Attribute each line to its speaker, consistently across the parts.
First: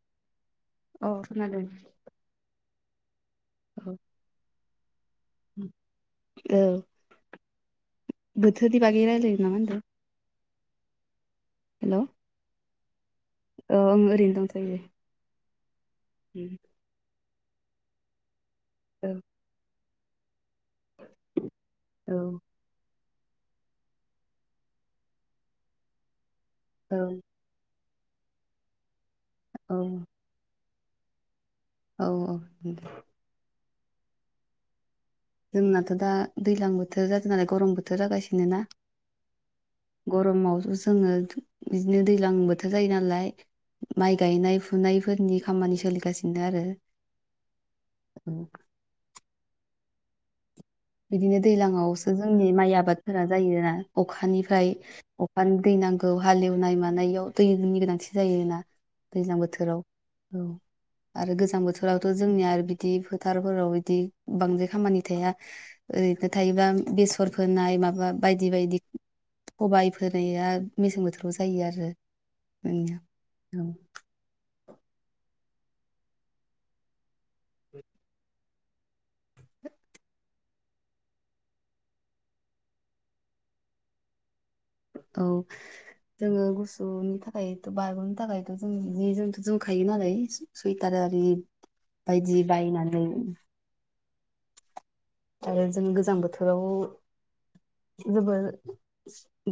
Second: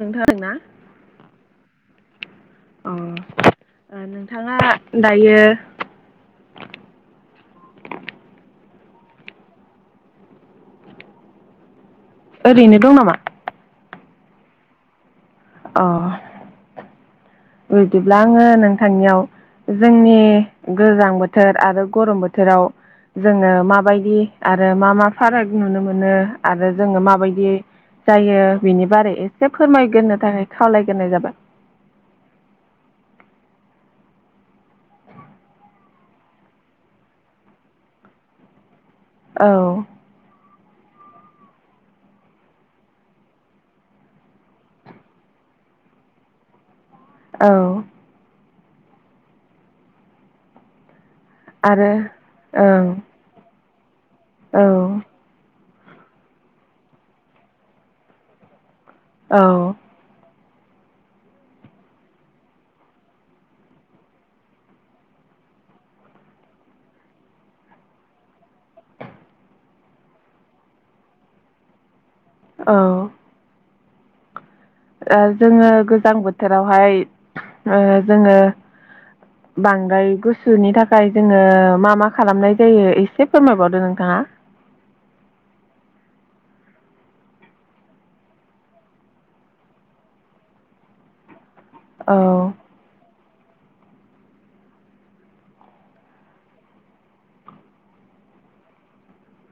Speaker 1: नोंथां ना
Speaker 2: अ खोनादों औ
Speaker 1: अ नोंथाङा दायो
Speaker 2: बोथोरनि बागै रायलायनो ना मा होनदों हेलै
Speaker 1: बेनो दं नामा
Speaker 2: औ आं ओरैनो दं थयो
Speaker 1: अ
Speaker 2: उम
Speaker 1: बिदिब्ला आङो नोंथांनियाव जोंनि गोजां बोथोर आरो गरम बोथोराव जोङो माबायदि आरो मा मा फाराग नुनो मोनो आरो जोङो माबायदियै जायो बिनि बारै एसे
Speaker 2: औ
Speaker 1: फोरमायगोरो थाखाय खावलायग्रोनाय जाबाय
Speaker 2: औ औ दे जोंनाथ दा दैज्लां बोथोर जादों नालाय गरम बोथोर जागासिनो ना
Speaker 1: औ
Speaker 2: गरमावथ जोङो बिदिनो दैज्लां बोथोर जायो नालाय माइ गायनाय फुनायफोरनि खामानि सोलिगासिनो आरो
Speaker 1: औ
Speaker 2: [inaudible] बिदिनो
Speaker 1: आरो
Speaker 2: दैज्लांआवसो जोंनि माइ
Speaker 1: ओं
Speaker 2: आबादफोरा जायोना अखानिफ्राय
Speaker 1: औ
Speaker 2: अखानि दै नांगौ हालेवनाय मानायाव दैनि गोनांथि जायोोना दैज्लां बोथोराव
Speaker 1: औ
Speaker 2: औ आरो गोजां बोथोरावथ' जोंनिया बिदि फोथारफोराव बिदि बांद्राय खामानि थाया ओरैनो थायोबा बेसर फोनाय माबा बायदि बायदि सबाय फोनाया मेसें बोथोराव जायो आरो औ औ
Speaker 1: ओ जोङो गोजां बोथोरावहाय ओ जोङो
Speaker 2: [inaudible]
Speaker 1: बांद्राय गुसुनि थाखाय जोङो मा मा खालामनाय जायो एसे फोरमायबावदो नोंथाङा
Speaker 2: औ जोङो गुसुनि थाखायथ' बारगनो थाखायथ' जों जि जोमथ' जोमखायो नालाय सुइटार आरि बायदि
Speaker 1: औ
Speaker 2: बायनानै आरो जों गोजां बोथोराव जोबोर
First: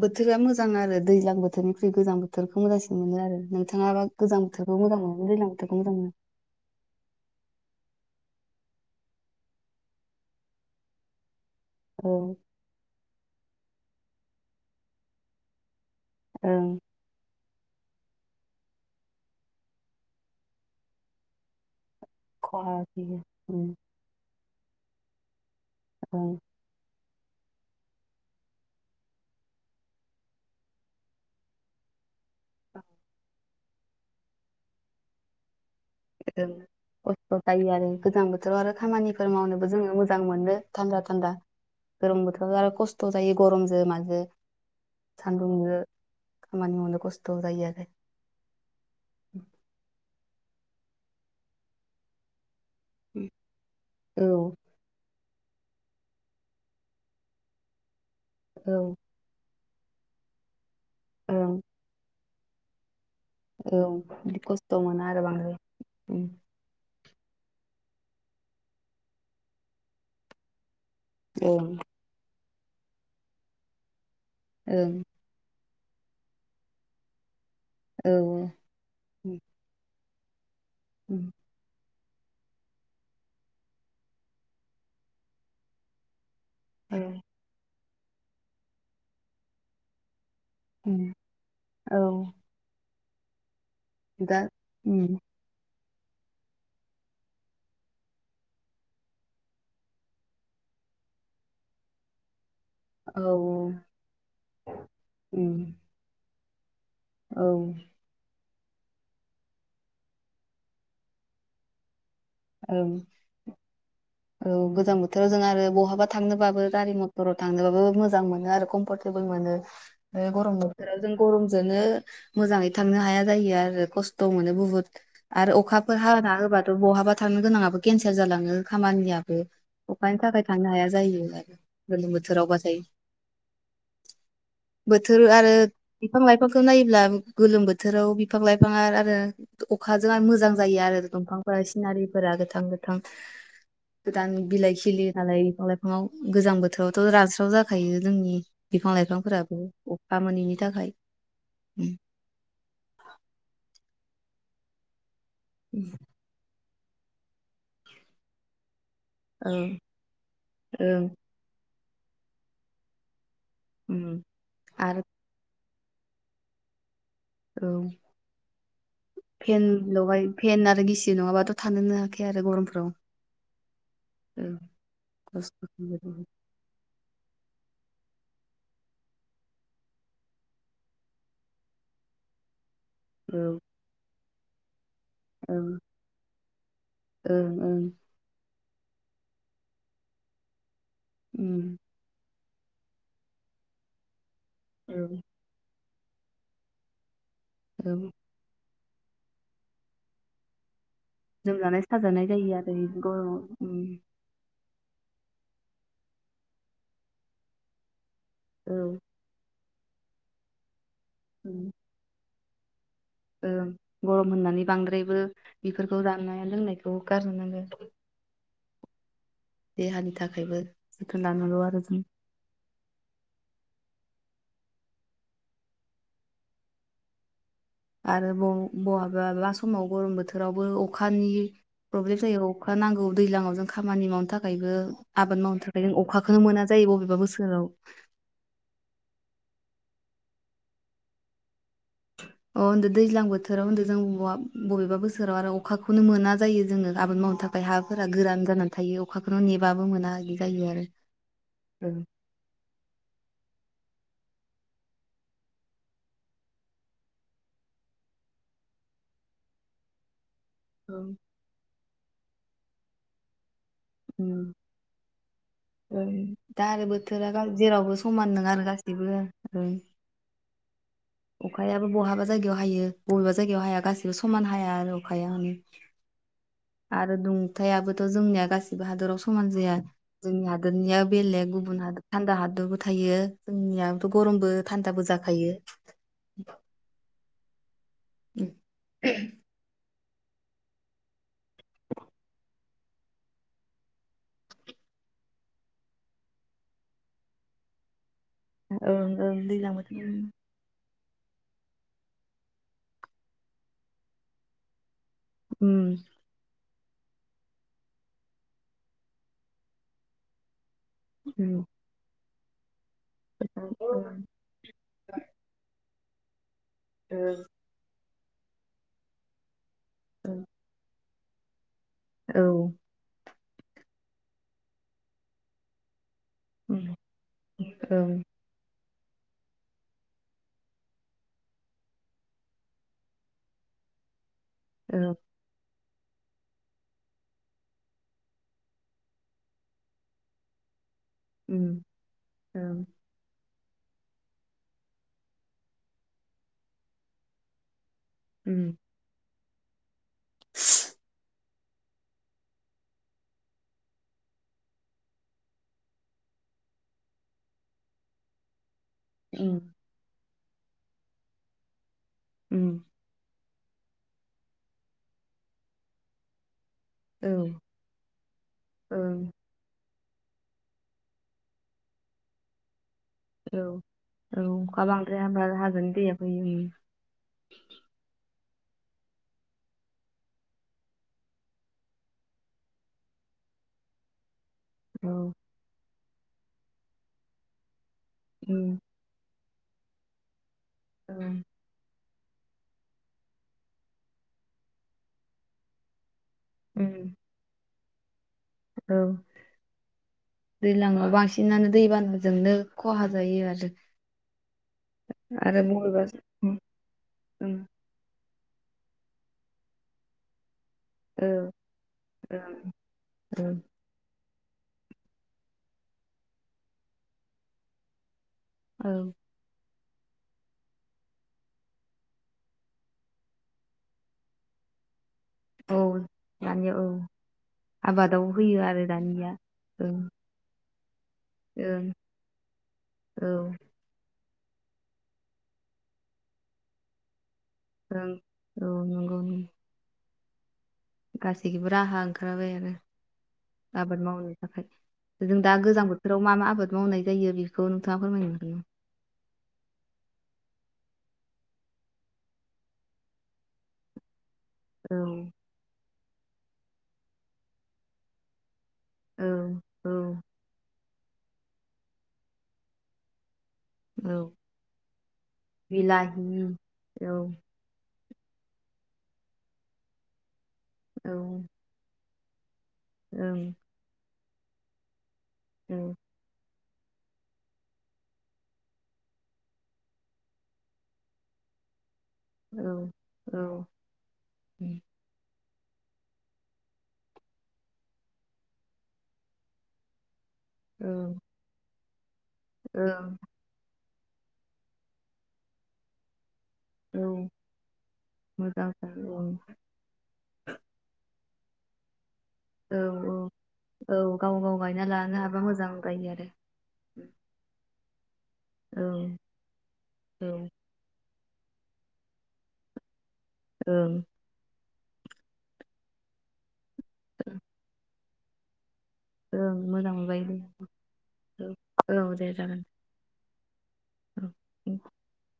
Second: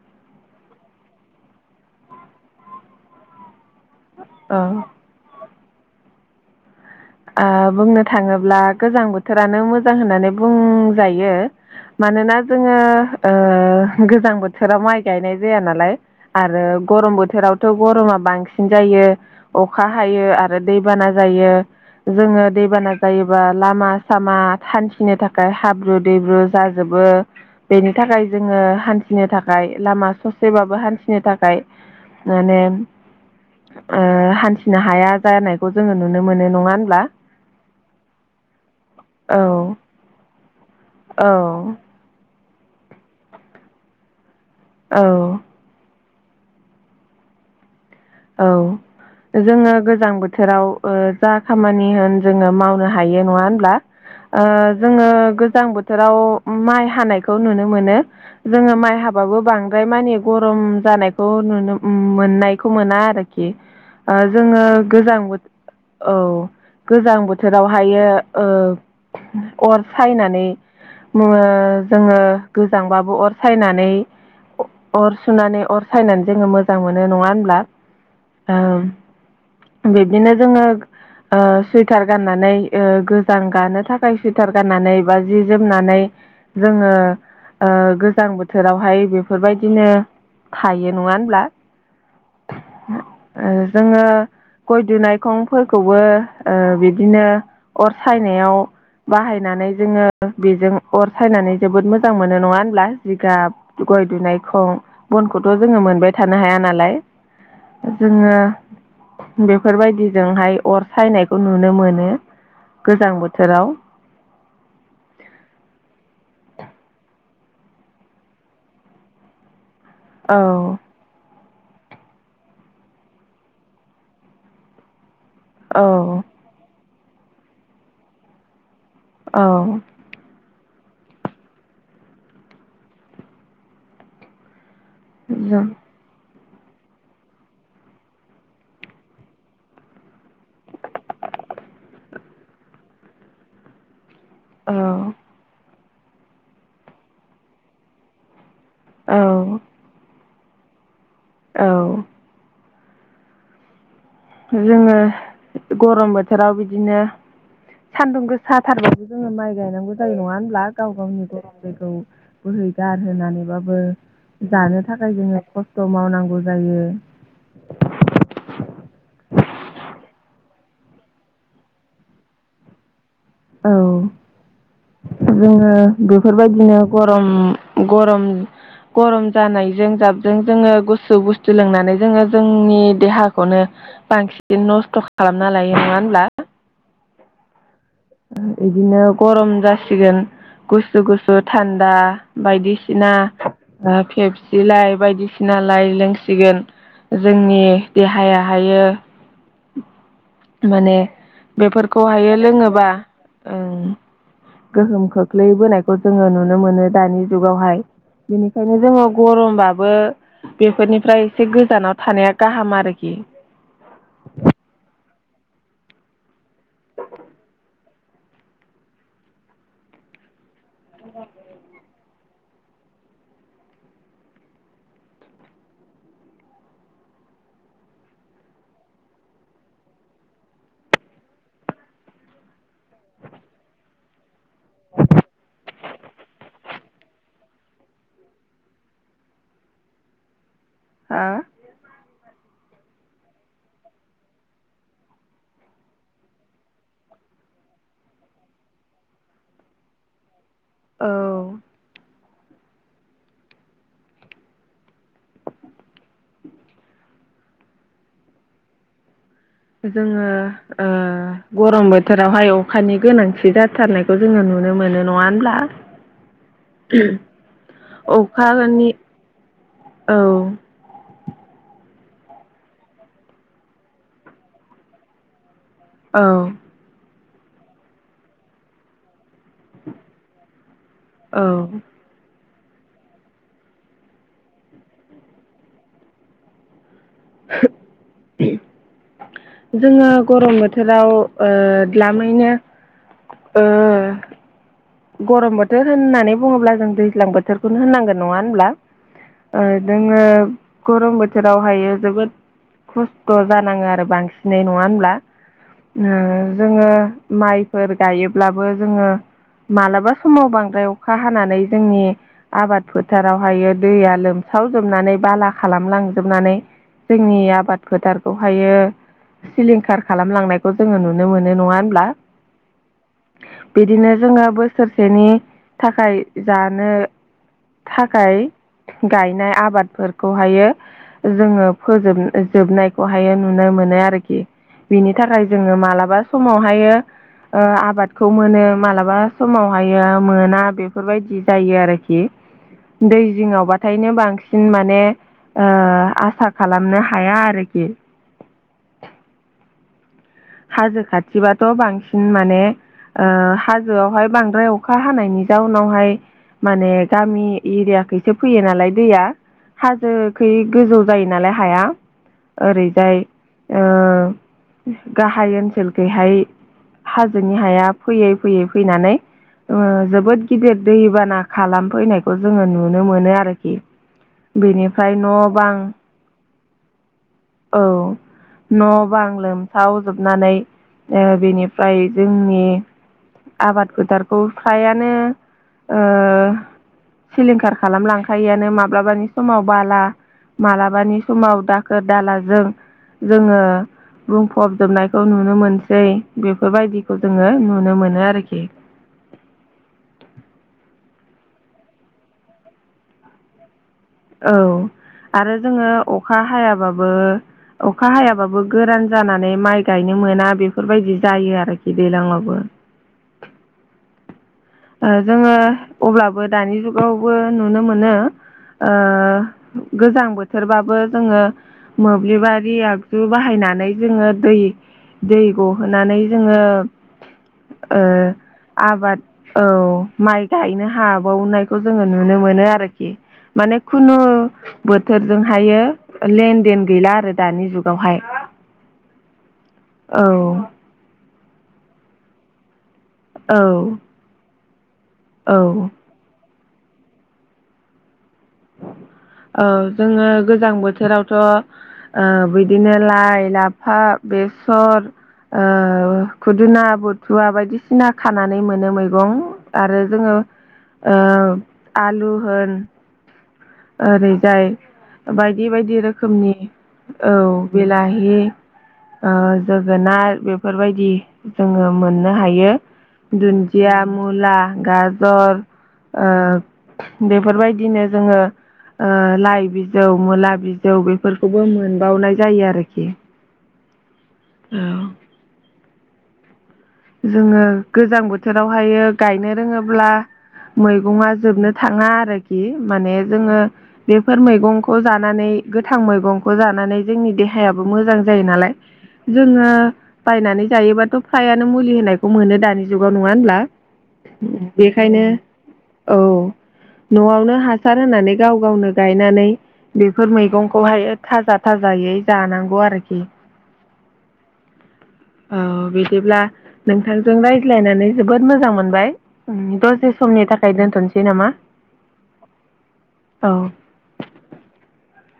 Speaker 2: बोथोरा मोजां आरो दैज्लां बोथोरनिख्रुइ गोजां बोथोरखौ मोजांसिन मोनो आरो नोंथाङा बा गोजां
Speaker 1: औ
Speaker 2: बोथोरखौ मोजां मोनो दैज्लां बोथोरखौ मोजां मोनो
Speaker 1: ओ बुंनो थाङोब्ला गोजां बोथोरानो मोजां होननानै बुंजायो
Speaker 2: औ
Speaker 1: मानोना जोङो ओ गोजां बोथोराव माइ गायनाय जाया नालाय आरो
Speaker 2: ओं
Speaker 1: गरम बोथोराव थ' गरमा बांसिन जायो अखा हायो आरो दैबाना जायो जोङो
Speaker 2: खहा
Speaker 1: दैबाना
Speaker 2: फैयो
Speaker 1: जायोबा लामा सामा हान्थिनो थाखाय हाब्रु
Speaker 2: ओं
Speaker 1: दैब्रु जाजोबो बेनि थाखाय जोङो हान्थिनो थाखाय लामा ससेबाबो हान्थिनो थाखाय माने ओ हान्थिनो हाया जानायखौ जोङो नुनो मोनो नङा
Speaker 2: खस्थ' जायो आरो गोजां बोथोराव आरो खामानिफोर मावनोबो
Speaker 1: औ
Speaker 2: जोङो मोजां मोनो थान्दा थान्दा
Speaker 1: औ
Speaker 2: गरम बोथोराव आरो खस्थ' जायो गरमजों माजों
Speaker 1: औ
Speaker 2: सान्दुंजों खामानि मावनो खस्थ' जायो आरो
Speaker 1: औ जोङो गोजां बोथोराव ओ जा खामानि होन जोङो माव नो हायो नङा होनब्ला ओ जोङो गोजां बोथोराव माइ हानायखौ नुनो मोनो
Speaker 2: औ
Speaker 1: जोङो माइ हाबाबो बां द्राय मानि गरम जानायखौ
Speaker 2: ओं
Speaker 1: नुनो मोननायखौ मोना आरो खि
Speaker 2: औ बिदि
Speaker 1: जोङो
Speaker 2: खस्थ' मोना
Speaker 1: गोजां
Speaker 2: आरो बांद्राय
Speaker 1: बोथोर औ
Speaker 2: उम
Speaker 1: गोजां बोथोरावहायो ओ अर सायनानै
Speaker 2: ओं
Speaker 1: [unintelligible] जोङो गोजांबाबो अर सायनानै
Speaker 2: ओं
Speaker 1: अर सुनानै अर सायनानै जोङो मोजां मोनो नङा होनब्ला
Speaker 2: औ
Speaker 1: बिदिनो जोङो
Speaker 2: उम
Speaker 1: ओह [unintelligible] सुइटार गाननानै गोजां गानो थाखाय सुइटार गाननानै बा जि जोमनानै जोङो
Speaker 2: औ
Speaker 1: ओ गोजां बोथोरावहाय बेफोरबायदिनो हायो नङा
Speaker 2: उम
Speaker 1: होनब्ला
Speaker 2: औ
Speaker 1: ओ जोङो
Speaker 2: दा
Speaker 1: गय
Speaker 2: उम
Speaker 1: दुनायखंफोर खौबो ओ बिदिनो अर सायनायाव बाहायनानै जोङो बेजों अर सायनानै जोबोद मोजां मोनो नङा होनब्ला
Speaker 2: औ
Speaker 1: जिगाब गय दुनायखं बनखौथ'
Speaker 2: उम
Speaker 1: जोङो मोनबाय थानो हाया नालाय
Speaker 2: औ
Speaker 1: जोङो बेफोरबायदिजोंहाय अर सायनायखौ नुनो मोनो
Speaker 2: औ
Speaker 1: गोजां बोथोराव
Speaker 2: औ गोजां बोथोराव जों आरो बहाबा थांनोबाबो गारि मथराव थांनोबाबो मोजां मोनो आरो कमफरटेबोल मोनो गरम
Speaker 1: औ
Speaker 2: बोथोराव जों गरम जोंनो मोजाङै थांनो हाया जायो आरो खस्थ' मोनो बुहुत आरो अखाफोर
Speaker 1: औ
Speaker 2: हाना होबाथ' बहाबा थांनो गोनाङाबो केनसेल जालाङो खामानियाबो
Speaker 1: औ
Speaker 2: अखानि थाखाय थांनो हाया जायो आरो गोलोम बोथोरावबाथाय बोथोर आरो
Speaker 1: जों
Speaker 2: बिफां लाइ फांखौ नायोब्ला गोलोम बोथोराव बिफां लाइफांआ आरो अखाजों आरो मोजां जायो आरो दंफांफोरा एसे नारि गोथां गोथां गोदान बिलाइ
Speaker 1: औ
Speaker 2: खिलियो नालाय बिफां लाइफां बिफाङाव गोजां बोथोरावथ' रानस्राव जाखायो जोंनि बिफां
Speaker 1: औ
Speaker 2: लाइफांफोराबो खामानिनि थाखाय उम
Speaker 1: औ जोङो गरम बोथोराव बिदिनो सान्दुं गोसाथारबो जोङो माइ
Speaker 2: ओं
Speaker 1: गायनांगौ जायो नङा होनब्ला गाव
Speaker 2: ओं
Speaker 1: गावनि गोलोमदैखौ बोहैगार होनानै बाबो
Speaker 2: उम
Speaker 1: जानो
Speaker 2: आरो
Speaker 1: थाखाय जोङो खस्थ' मावनांगौ जायो
Speaker 2: औ फेन लगाय फेन आरो गिसिब नङाबाथ' थानोनो हाखाया आरो गरमफ्राव ओं
Speaker 1: औ
Speaker 2: खस्थ'
Speaker 1: जोङो बेफोरबायदिनो गरम गरम गरम जानायजों जाबजों जोङो गुसु बुस्थु लोंनानै जोङो जोंनि
Speaker 2: औ
Speaker 1: देहाखौनो बांसिन नस्थ' खालामना लायो नङा होनब्ला
Speaker 2: ओ ओं
Speaker 1: बिदिनो गरम जासिगोन गुसु गुसु
Speaker 2: उम
Speaker 1: थान्दा बायदिसिना फेबसि
Speaker 2: औ
Speaker 1: लाइ बायदिसिनालाय लोंसिगोन जोंनि
Speaker 2: औ
Speaker 1: देहायाहायो माने
Speaker 2: लोमजानाय साजानाय
Speaker 1: बेफोरखौहायो
Speaker 2: जायो आरो
Speaker 1: लोङोबा
Speaker 2: नंगौ ओम
Speaker 1: ओं गोहोम खोख्लैबोनायखौ जोङो नुनो मोनो दानि जुगावहाय। बेनिखायनो
Speaker 2: औ
Speaker 1: जोङो गरमबाबो बेफोरनिफ्राय एसे गोजानाव थानाया गाहाम आरोखि
Speaker 2: ओ गरम होननानै बांद्रायबो बेफोरखौ जानाय लोंनायखौ गारोनांगोन। देहानि थाखायबो जोथोन लानांगौ आरो जों। आरो बहाबाबा समावबो गरम बोथोरावबो अखानि प्रब्लेम जायो अखा नांगौ दैलांआव जों खामानि मावनो थाखायबो आबाद मावनो थाखाय जों अखाखौनो मोना जायो। बबेबा बोसोराव
Speaker 1: हा।
Speaker 2: [inaudible] अ होनदों दैज्लां बोथोराव होनदों जों बबेबा बबेबा बोसोराव आरो अखाखौनो मोना जायो जोङो आबाद मावनो थाखाय। ओमफ्राय हाफोरा गोरान जानानै थायो अखाखौनो नेबाबो मोना बिदि जायो आरो
Speaker 1: औ
Speaker 2: ओ।
Speaker 1: [inaudible] जोङो ओ गरम बोथोरावहाय अखानि गोनांथि जा थारनायखौ जोङो नुनो मोनो नङा होनब्ला
Speaker 2: ओ दा आरो बोथोरा जेरावबो समान नङा आरो
Speaker 1: अखानि
Speaker 2: गासिबो ओ
Speaker 1: औ।
Speaker 2: अखायाबो बहाबा जायगायाव हायो बबेबा जायगायाव हाया गासिबो समान हाया आरो अखाया।
Speaker 1: औ।
Speaker 2: आरो दुंथायाबोथ' जोंनिया गासिबो हादराव समा समान जाया जोंनि हादोरनिया
Speaker 1: औ
Speaker 2: बेलेग गुबुन हादर थान्दा हादर बो थायो जोंनियाथ' गरमबो थान्दाबो जाखायो।
Speaker 1: जोङो गरम बोथोराव ओ द्लामैनो ओ गरम बोथोर होननानै बुङोब्ला जों दैज्लां बोथोरखौनो होननांगोन नङा होमब्ला
Speaker 2: ओं ओं दैज्लां बोथोर
Speaker 1: जोङो गरम बोथोरावहायो जोबोद खस्थ' जानाङो आरो बांसिनै नङा होनब्ला
Speaker 2: उम
Speaker 1: ओ जोङो माइफोर गायोब्लाबो जोङो मालाबा समाव बांद्राय अखा हानानै
Speaker 2: उम
Speaker 1: जोंनि आबाद फोथारावहायो
Speaker 2: ओं
Speaker 1: दैया लोमसावजोबनानै बाला खालामलांजोबनानै जोंनि आबाद फोथारखौहायो सिलिंखार खालामलांनायखौ जोङो नुयो। नुनो मोननो मोनो नङा
Speaker 2: औ।
Speaker 1: बिदिनो जोङो बोसोरसेनि थाखाय जानो
Speaker 2: ओं
Speaker 1: थाखाय गायनाय आबादफोरखौहायो जोङो फोजोब जोबनायखौहायो नुनाय मोन। मोनो आरोखि बिनि
Speaker 2: औ
Speaker 1: थाखाय जोङो मालाबा समावहायो आबादखौ मोनो मालाबा समावहायो मोना बेफोरबायदि
Speaker 2: उम
Speaker 1: जायो आरोखि
Speaker 2: ओं ओं
Speaker 1: दै जिङावबा थायनो बांसिन माने आसा खालामनो हाया आरोखि।
Speaker 2: उम।
Speaker 1: हाजो खाथिबाथ' बांसिन माने हाजोआवहाय बांद्राय अखा हानायनि जाउनावहाय माने गामि एरियाखौसो फैयो नालाय दैया
Speaker 2: ओं उम
Speaker 1: हाजोखैयि गोजौ जायो नालाय हाया
Speaker 2: उम
Speaker 1: ओरैजाय गाहाय ओनसोलखैहाय हाजोनि
Speaker 2: उम
Speaker 1: हाया फैयै फैयै
Speaker 2: औ
Speaker 1: फैनानै
Speaker 2: ओं
Speaker 1: जोबोद गिदिर दैबाना खालामफैनायखौ जोङो नुनो मोनो
Speaker 2: औ
Speaker 1: आरोखि
Speaker 2: औ अखा
Speaker 1: बेनिफ्राय
Speaker 2: बांद्राय
Speaker 1: न'
Speaker 2: हाबा
Speaker 1: बां
Speaker 2: हाजोननि दैया फैयो
Speaker 1: औ न' बांलोम सावजोबनानै ओ बेनिफ्राय जोंनि आबाद फोथार खौ फ्रायानो
Speaker 2: औ
Speaker 1: ओ सिलिंखार खालामलांखायोआनो
Speaker 2: उम
Speaker 1: माब्लाबानि समाव बाला
Speaker 2: औ
Speaker 1: मालाबानि समाव दाख दालाजों जोङो बुंफबजोबनायखौ नुनो मोनसै। बेफोरबायदिखौ
Speaker 2: उम
Speaker 1: जोङो नुनो मोनो आरोखि।
Speaker 2: औ दैज्लाांआव बांसिन बांसिननानै दैबानाजोंनो खहा जायो आरो।
Speaker 1: औ आरो जोङो अखा हायाबाबो
Speaker 2: औ
Speaker 1: अखा हाया। बाबो गोरान जानानै माइ गायनो मोना बे बेफोरबायदि जायो आरोखि दैज्लाङावबो।
Speaker 2: ओं
Speaker 1: ओ जोङो अब्लाबो दानि जुगावबो नुनो मोनो। ओ।
Speaker 2: ओं
Speaker 1: गोजां बोथोरबाबो जोङो मोब्लिबारि आगजु बाहायनानै जोङो दै दै
Speaker 2: औ
Speaker 1: गहानै जोङो
Speaker 2: दानिया औ
Speaker 1: ओ
Speaker 2: आबादाव होयो आरो
Speaker 1: आबाद
Speaker 2: दानिया
Speaker 1: औ
Speaker 2: ओं
Speaker 1: माइ गायनो हाब बावनायखौ
Speaker 2: ओं
Speaker 1: जोङो नुनो मोनो आरोखि
Speaker 2: औ
Speaker 1: माने खुनु बोथोरजोंहायो लेन देन गैला आरो। दानि जुगावहाय
Speaker 2: [unintelligible] औ नंगौ नंगौ।
Speaker 1: औ।
Speaker 2: गासैखोबो राहा ओंखारबाय आरो।
Speaker 1: औ
Speaker 2: आबाद मावनो थाखाय जों दा
Speaker 1: औ
Speaker 2: गोजां बोथोराव मा मा आबाद मावनाय जायो बेखौ नोंथाङा फोरमायनो हागोना।
Speaker 1: औ जोङो गोजां बोथोरावथ' ओ बिदिनो लाइ लाफा बेसर
Speaker 2: औ
Speaker 1: ओ खुदुना बुथुवा बायदिसिना खानानै मोनो मैगं
Speaker 2: औ
Speaker 1: आरो
Speaker 2: औ
Speaker 1: जोङो ओ आलु होन
Speaker 2: औ
Speaker 1: ओरैजाय बायदि बायदि
Speaker 2: बिलाहि
Speaker 1: रोखोमनि औ बेलाहि हि जोगोनार बेफोरबायदि
Speaker 2: औ
Speaker 1: जोङो मोननो हायो।
Speaker 2: ओं
Speaker 1: दुन्दिया मुला गाजर
Speaker 2: औ
Speaker 1: ओ बेफोरबायदिनो जोङो ओ लाइ बिजौ मुला बिजौ बेफोरखौबो मोनबावनाय
Speaker 2: औ
Speaker 1: जायो आरोखि।
Speaker 2: औ
Speaker 1: औ। जोङो गोजां बोथोरावहायो गायनो रोङोब्ला
Speaker 2: औ
Speaker 1: मैगङा जोबनो थाङा आरोखि माने जोङो बेफोर मैगंखौ जानानै गोथां मैगं। खौ जानानै
Speaker 2: औ
Speaker 1: जोंनि देहायाबो मोजां जायो नालाय जोङो बायनानै जायोबाथ' हायानो मुलि होनाय खौ मोनो
Speaker 2: औ
Speaker 1: दानि जुगाव नङा होनब्ला
Speaker 2: औ गाव गाव गायना लानो
Speaker 1: बेखायनो
Speaker 2: हाबा मोजां जायो
Speaker 1: औ
Speaker 2: आरो
Speaker 1: न'आवनो हासार होनानै गाव
Speaker 2: औ
Speaker 1: गावनो गायनानै
Speaker 2: औ
Speaker 1: बेफोर मैगंखौहाय थाजा थाजायै जानांगौ आरोखि।
Speaker 2: ओं।
Speaker 1: औ बिदिब्ला नोंथांजों रायज्लायनानै जोबोद मोजां मोन बाय
Speaker 2: ओं मोजां
Speaker 1: दसे
Speaker 2: मोनबाय दे
Speaker 1: समनि थाखाय दोनथ'नोसै नामा
Speaker 2: औ औ दे जागोन
Speaker 1: औ।
Speaker 2: [unintelligible]